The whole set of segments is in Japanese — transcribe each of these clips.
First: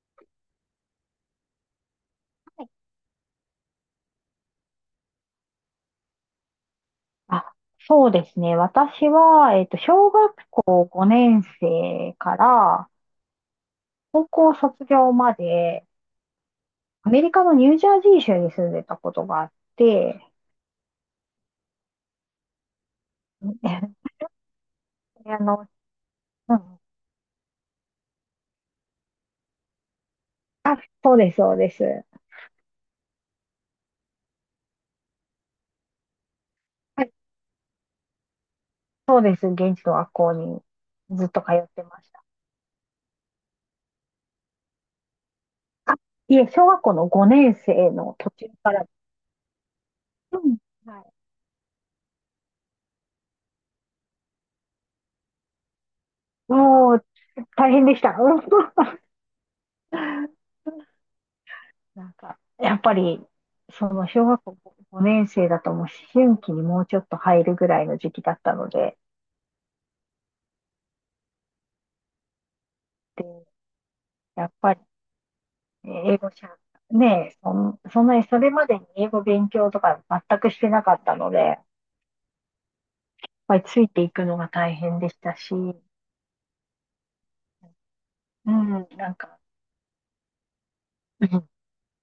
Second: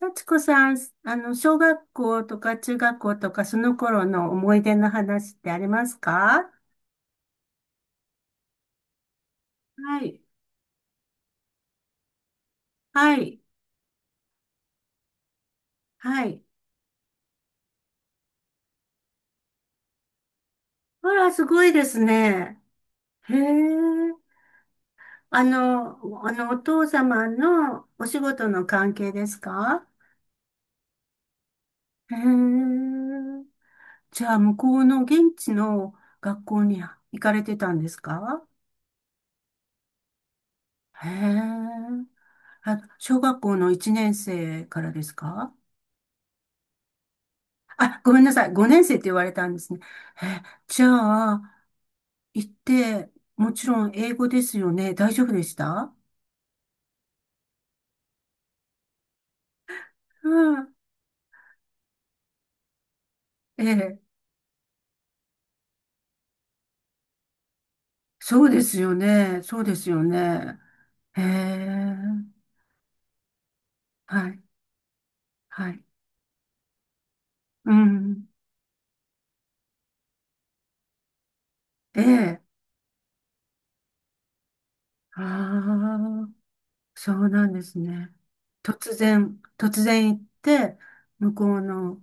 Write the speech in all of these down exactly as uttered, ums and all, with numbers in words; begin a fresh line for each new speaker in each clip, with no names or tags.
幸子さん、あの、小学校とか中学校とかその頃の思い出の話ってありますか？
あ、そうですね。私は、えっと、
は
小
い。
学校ごねん生から
はい。
高校卒業まで、
はい。
アメリカのニュージャージー州に住んでたことがあって、
あら、すごいですね。へ え。
あ
あ
の、
の、あの、
う
お
ん、
父様のお仕事の関係ですか？
あ、そうです、そうです。
へえ。じゃあ、向こうの現地の学校に
はい、
行かれてたんですか？
そうです。現地の学校に
へ
ずっと通ってま
え。
した。
あ、小学校のいちねん生からですか？
あ、いえ、小学校のごねん生
あ、ご
の
めん
途
なさ
中
い。
か
ごねん
ら。
生って言われたんですね。
う
え、
ん、
じゃ
は
あ、行って、もちろん英語ですよね。大丈夫でした？
い、もう、大変でした。うん
うん。
なんか、やっぱり、
え
そ
え、
の小学校ごねん生だともう思春期にもうちょっと入るぐらいの時期だっ
そう
た
で
の
すよ
で、
ね。そうですよね。ええ、
で、
はい、
やっぱり
はい。
ね、英語しゃ、ねえ、そ
う
ん、そんなに
ん。
それまでに英語勉強とか全くしてなかったので、やっ
ええ、
ぱりついていくのが大変でしたし、う
ああ、そうなんですね。
ん、
突
なんか、
然、突然行って、
う
向こ
ん
うの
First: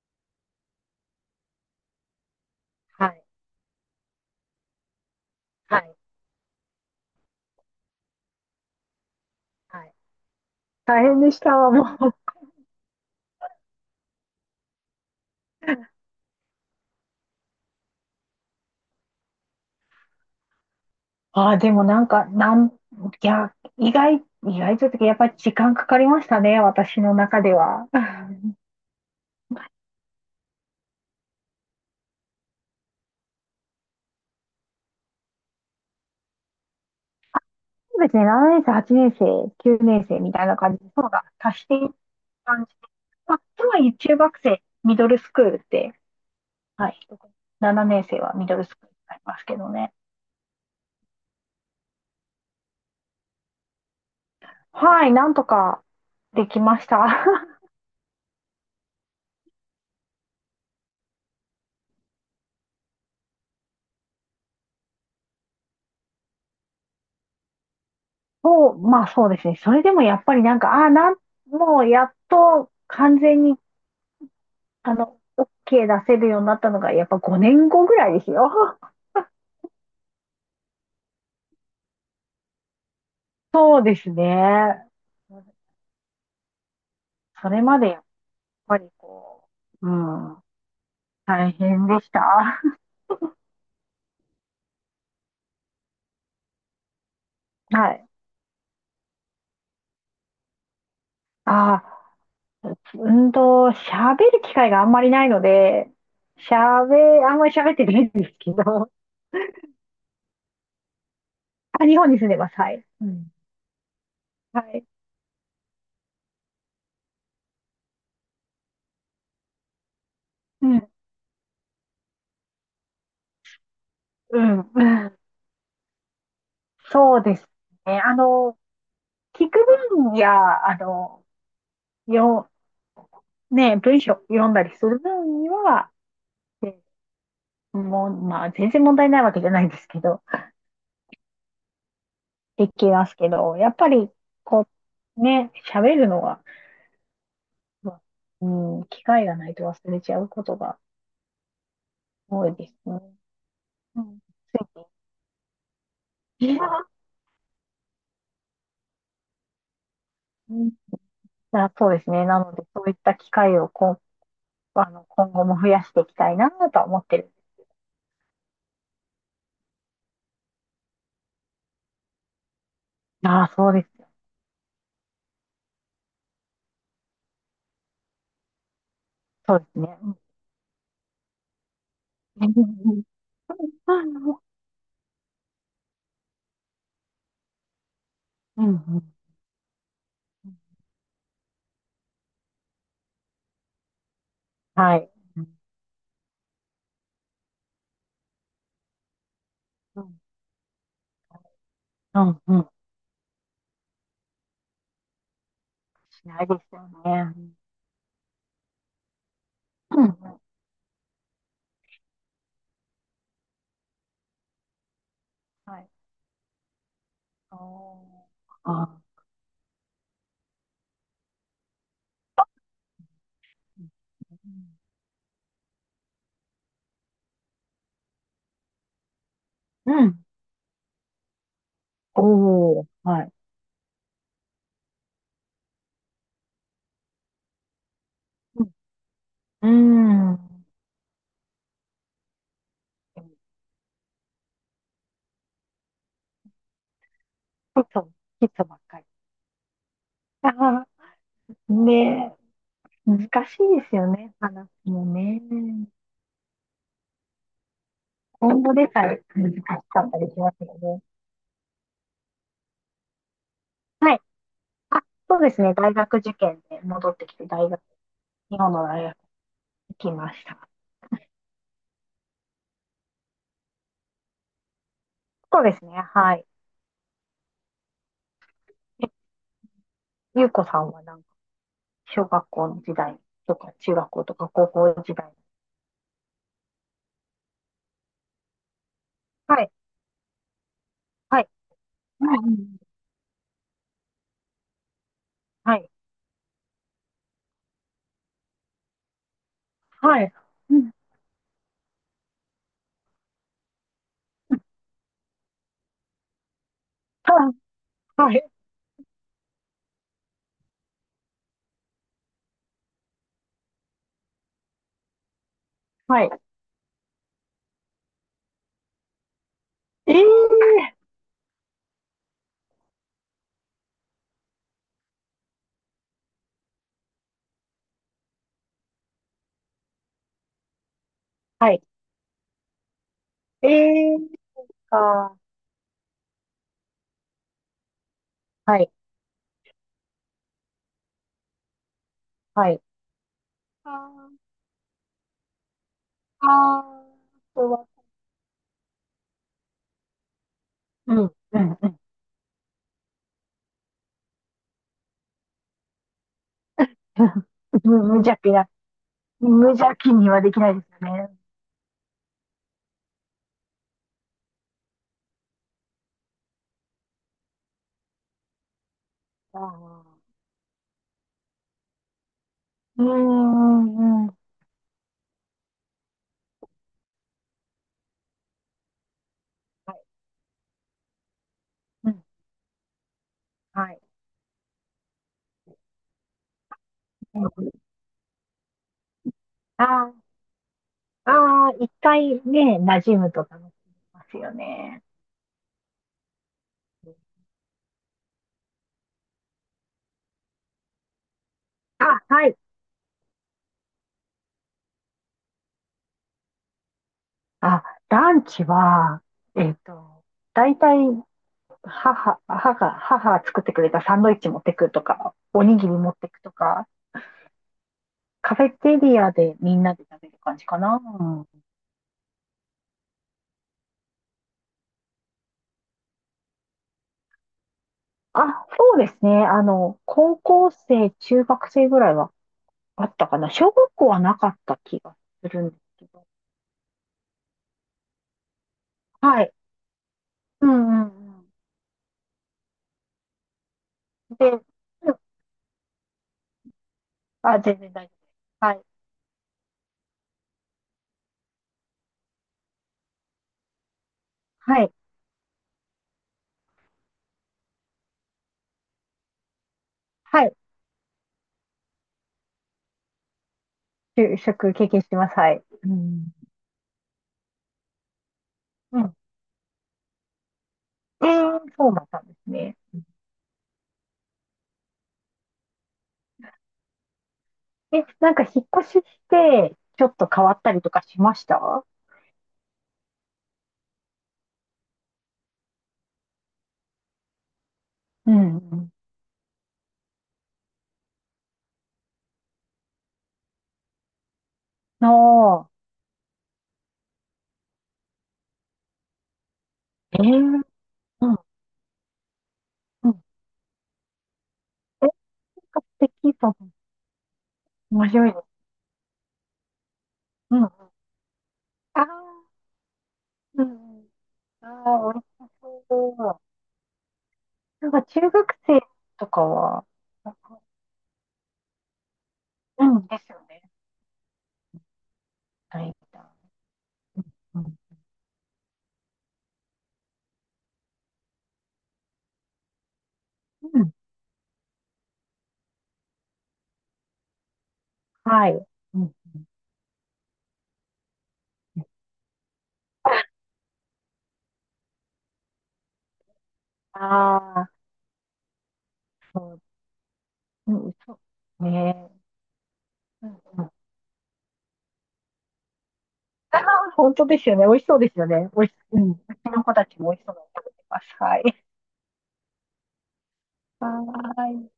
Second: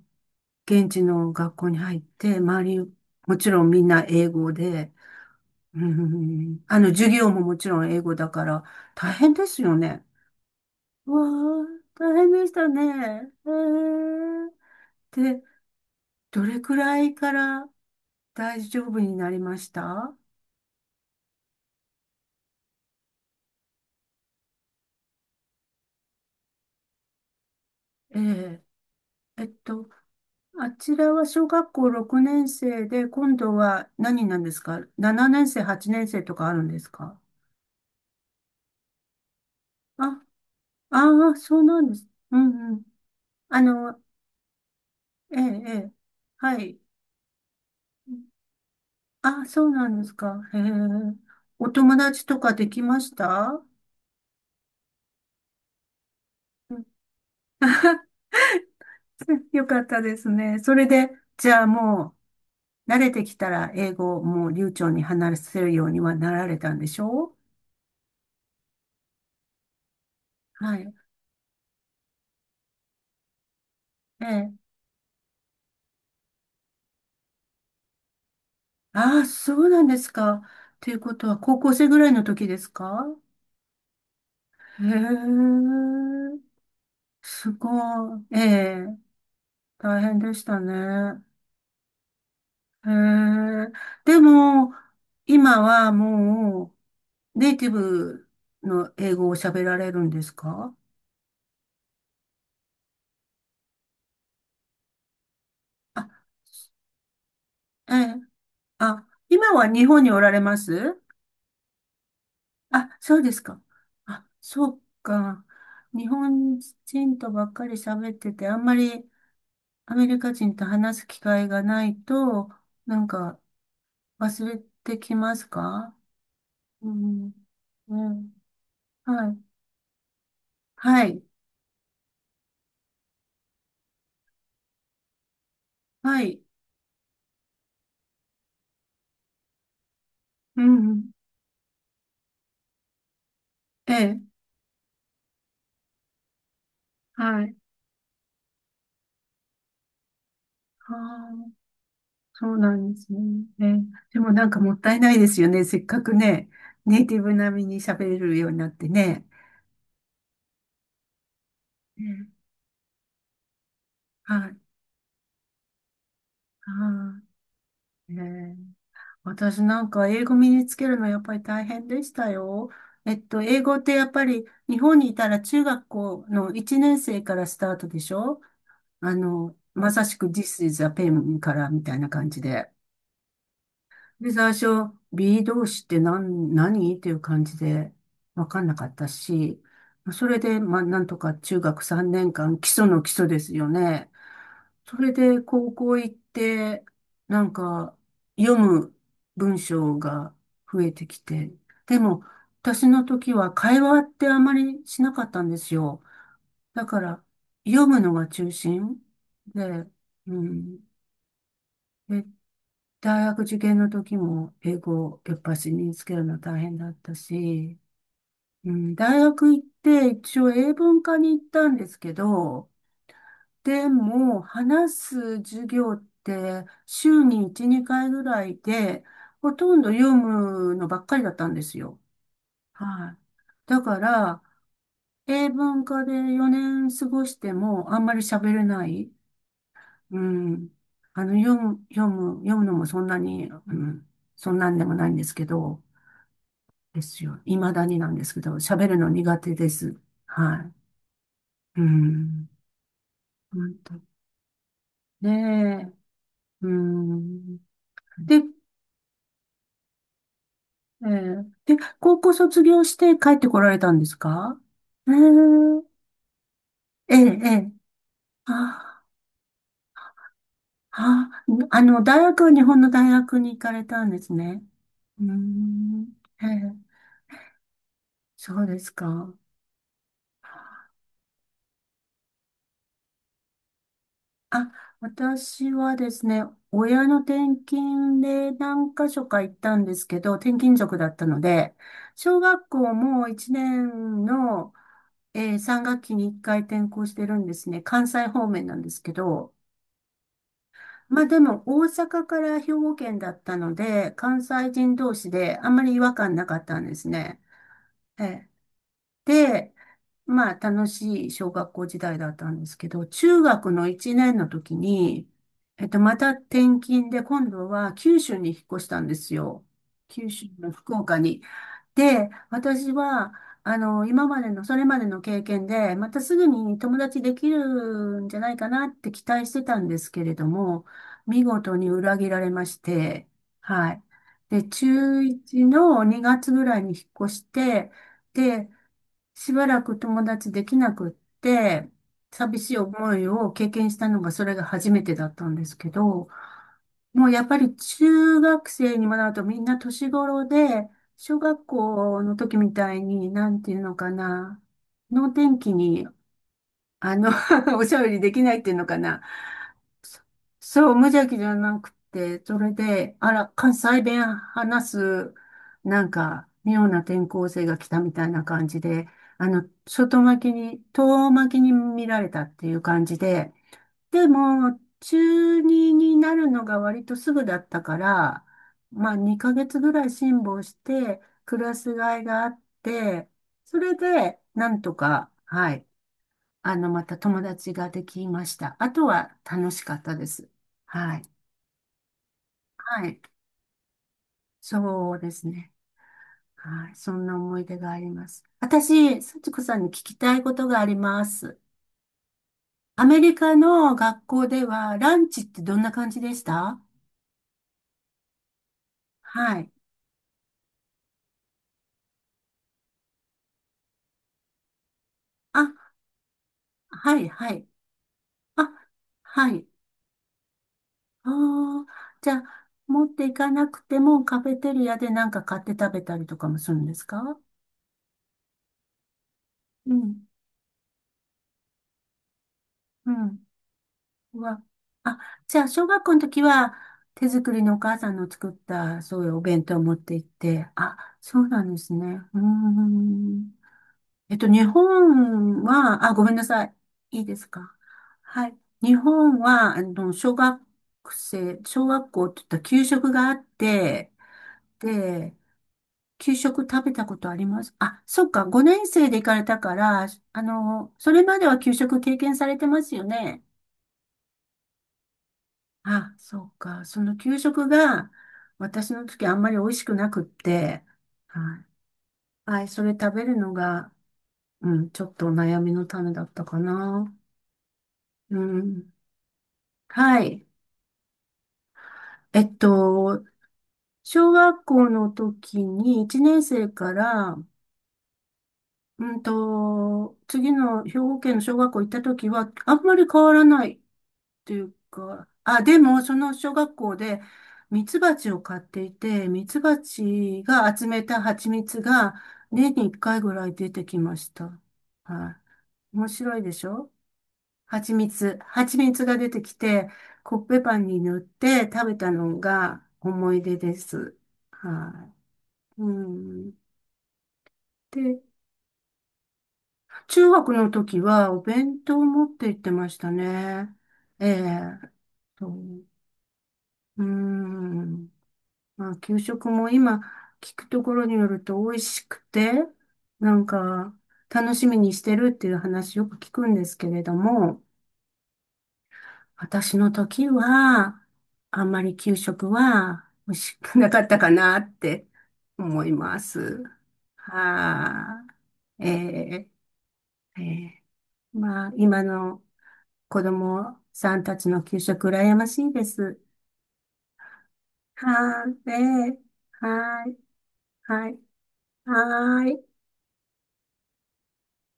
現地の学校に入って、周り、
はい、
もちろんみんな英語で、
は
う
い、
ん。あの、授業ももちろん英語だから、大変ですよ
はい。
ね。
大
わ
変でした
あ、
わ、も
大
う。
変でしたね。へえ。で、どれくらいから大丈夫になりました？
ああ、でもなんか、なん、いや、意外、意外というかやっぱり時間かかりましたね、私の中では。
ええ。えっと、あちらは小学校ろくねん生で、今度は何なんですか？ なな 年生、はちねん生とかあるんですか？
ですね、ななねん生、はちねん生、きゅうねん生
あ、
みたいな感じで、層が
ああ、そ
足
う
してい
なんで
く
す。う
感
ん
じ
うん。
で、まあ、
あ
つまり
の、
中学生、ミドルス
ええ、
クールっ
ええ。
て、
はい。
はい、ななねん生はミドルスクールになりま
あ、
すけ
そ
ど
うな
ね。
んですか。へえ。お友達とかできました？
はい、なんとかでき
う
ま
ん。
した。
よかったですね。それで、じゃあもう、慣れてきたら英語をもう流暢に話せるようにはなられたんでしょ
そう、まあそうですね。それでもやっぱりなん
う？
か、
は
ああ、
い。
なん、もうやっと完全に、
ええ。
あの、OK 出せるようになったのが、やっぱごねんごぐらいですよ。
ああ、そうなんですか。ということは、高校生ぐらいの時ですか？
そうです
へ
ね。
え。
そ
す
れまでやっ
ごい。え
ぱ
え。
りこう、う
大変で
ん。
したね。
大変でした。
へえ。でも、今はもう、ネイティ
はい。
ブの英語を喋られるんですか？
ああ、うんと、喋る機会があんまりないので、
あ、
喋、あんまり喋って
え
ないん
え、
ですけど、
あ、今は日本におられます？
あ、日本に住んでます。はい。
あ、
う
そうで
ん。
すか。あ、
は
そう
い。
か。日本人とばっかり喋ってて、あんまりアメリカ人と
うん、
話す機会がないと、なんか
う
忘れ
ん、う
てき
ん。
ますか？う
そう
ん。
です
う
ね。あ
ん。
の、
はい。
聞く分や、あ
はい。
の、よ、ね、文章読んだりする分には、
はい。
えもう、まあ、全然問題ないわけじゃないんですけど、
うん。
できますけど、やっぱ
え
り、
え。
こう、ね、喋るのは、
はい。
まあ、うん、機会がないと忘れちゃうことが
はあ、
多
そ
い
う
で
な
す
んで
ね。
すね。ね。
うん。
でもなん
つ
かもっ
い
たいないですよね。せっかくね、
に
ネイティブ並みに喋れるようになってね。
うんあ、そうですね。
ね、
なので、そういった機会をこ、
はい。
あの、今後も増やしていきたいなとは思って
は
る。
い。ね、私なんか英語身につけるのやっぱり大変でしたよ。えっと、
ああ、
英
そう
語っ
で
て
す。
やっぱり日本にいたら中学校のいちねん生からスタートでしょ？あの、
そうですね。
まさしく ディス イズ ア ペン からみたいな感じ
うん
で。
うん。
で、最初、B 動詞って何、何っていう感じで分か
う
んなかった
ん
し、それで、まあ、なんとか中学さんねんかん、基礎の基礎ですよね。
は
そ
い。
れで、
うん。
高校行って、なんか、読む文章が増えてきて、で
う
も、
ん、うん。
私の時は会話ってあまりしなかったんですよ。
しないです
だ
よ
から、
ね。
読むのが中心で、
うん、うん
うん。で、大学受験の時も英語やっぱし
は
身
い。
につけるの大変だったし、
お
う
ー、
ん、
あ
大学行って一応英文科に行ったんですけど、で
ー、
も話す授業って週にいち、にかいぐらいで、ほとんど
う
読
ん。
むのばっかりだったんですよ。
おー、
はい。
はい。
だから、英文科でよねん過ごしてもあんまり喋れ
うん。
ない。う
う
ん。あの、読む、読む、読むのもそんな
ん
に、うん、そんなんでもないんですけど、ですよ。未
そ
だ
う
に
そ
な
う、
んですけ
ヒ
ど、
ッばっ
喋る
かり。
の苦手です。
あ
は
あ、
い。う
ね
ん。
え、難し
本
いです
当。
よね、話も
ね
ね。
え。うん。で、
今後でさえ難しかったりしますよね。
えーで、高校卒業して帰ってこられたんで
は
す
い。
か？
あ、
え
そうですね、
ー、
大学受験で戻
え
っ
え、
てきて、
え
大
え。
学、日本の大
あ、
学行きました。
あ、あの、大学は日本の大学に行かれたんですね。うー
そうですね、
ん。
は
え
い。
え、そうです
え、
か。
ゆうこさんはなんか、小学校の時代とか、中学校とか、高
あ、
校時代。
私はですね、親の転勤で何箇所か行っ
はい、
たんですけど、転勤族だったの
はい。
で、
う
小
んう
学
ん、
校もいちねんの、えー
は
さん
い、
学期にいっかい転校してるんですね。関西方面なんですけど、
はい。うん、
まあでも大阪から兵庫県だったので、関西人同士であんまり違和感なかったんですね。
はい、は
え
い。
え、まあ、楽しい小学校時代だったんですけど、中学のいちねんの時に、えっと、ま
はい
た転勤で、今度は九州に引っ越したんですよ。
ええ
九州の福岡に。で、私は、あの、今までの、それまでの経験で、またすぐに友達できるんじゃないかなって期待してたんですけれども、見
は
事
い。
に裏切られまして、はい。
ええ
で、中
か。
いちのにがつぐらいに引っ越して、で、
はい、
しばらく友達できなくって、寂
は
しい
い。
思いを経験
あ
したのがそ
ー
れが初めてだったんですけど、
あ
もうやっぱ
ー、あ
り
は、
中学生にもなるとみんな年頃で、
うん、
小
う
学
ん、うん。
校の時みたいに、なんていうのかな、能天気に、あの おしゃべ
無
りで
邪
き
気
ないっ
な、
ていうのかな、
無邪気にはできないで
そう、
す
無
よ
邪
ね。
気じゃなくて、それで、あら、関西弁話す、なんか、妙な転校生が来たみたいな感じで、あ
あ
の、外
ー
巻きに、遠巻きに見られたっていう
う
感
ー
じで、
ん、うん、
で
は
も、中にになるのが割とすぐだったから、まあ、にかげつぐ
い。
らい辛抱して、クラス
う
替え
ん、
があって、そ
は
れ
い。
で、なんとか、はい、あの、また友達ができました。あとは楽しかっ
あ
たで
あ
す。はい。
ああ一回ね、馴
は
染
い。
むと楽しみますよね。
そうですね。はい。そんな思い出があります。私、幸子さんに聞きたいことがあります。
あ、はい。
アメリカの学校ではランチってどんな感じでした？
あ、ランチは、
は
え
い。
っと、大体、母、母が、母が作ってくれたサンドイッチ持ってくとか、お
あ、
にぎり持ってくとか、
はい、はい。
カフ
あ、
ェテリア
は
で
い。
みんなで食べる感じかな。
あー、じゃあ、持っていかなくてもカフェテリアでなんか買って食べたりとかもするんですか？
あ、そうですね。あ
う
の、
ん、
高校生、中学生ぐらいはあ
う
ったか
ん。
な。小学校はなかっ
は、
た気が
あ、
す
じ
る
ゃあ、
んです
小学
け
校の
ど。
時は、手作りのお母さんの作った、そういうお
はい。
弁当を持って行っ
う
て、
ん
あ、
うん
そ
う
うなんですね。うーん。え
ん。
っと、
で、
日
うん
本は、あ、ごめんなさい。いいです
あ、
か？
全然大丈夫で
は
す。
い。
はい。
日本は、あの、小学生、小学校って言ったら給食があって、
はい。
で、給食食べたことあります？あ、そっか、ごねん生で行かれたから、あ
はい。
の、それまでは給食経験されてますよね。
就職経験してます。はい。う
あ、
ん。
そうか。その給食が私
う
の
ん。
時あんまり美味しくなくって、
で、
はい。
そうだったんです
はい、
ね。
それ食べるのが、うん、ちょっと悩みの種だったかな。
え、なん
う
か引っ
ん。
越しして、ちょっ
は
と変
い。
わったりとかしました
えっと、小学校の時にいちねん生から、
うんうん。
うんと、次の兵庫県の小学校行った時はあんまり変わらないっていうか、
あ
あ、
あ、
でも、その小学校で、ミツバチを飼っていて、ミツバ
え
チ
ー、
が集めた
うん
蜂蜜が、年に1
う
回
ん。
ぐらい出てきました。
え、なん
は
か素
い。面
敵
白い
と
で
思
し
う
ょ？蜂
面白い
蜜。
です。
蜂蜜が出てきて、コッ
う
ペ
んうん。
パンに塗って食べ
あ
たの
あ
が思い出
う
で
んうん。
す。
あ
は
あ、美味し
い。う
そう。
ん。
なんか中
で、
学生とかは、
中
なん
学
か
の時はお弁当を持って行って
う
まし
ん
た
ですよね。
ね。ええ。そ
は
う。
い。
う
うん。
ん。まあ、給食も今聞くところによると美味しくて、なん
うん。
か楽しみにしてるっていう話よく聞くんですけれども、
はい。うん。うん
私の時はあんまり給食は美味しくなかったかなって思います。
ああ、
はい、え
そ
ー、
う。
え
うん、そ
ー、
う。
まあ、今
ね
の子
うん。うん。
供さんたちの給食羨ましいです。
ああ、本当ですよね。美味しそうですよ
は
ね。
い、
美味
え
し、うん。う
ー、
ちの子たち
は
も
い、
美味しそうなの食べてま
は
す。
い、
はい。
はい。
はーい。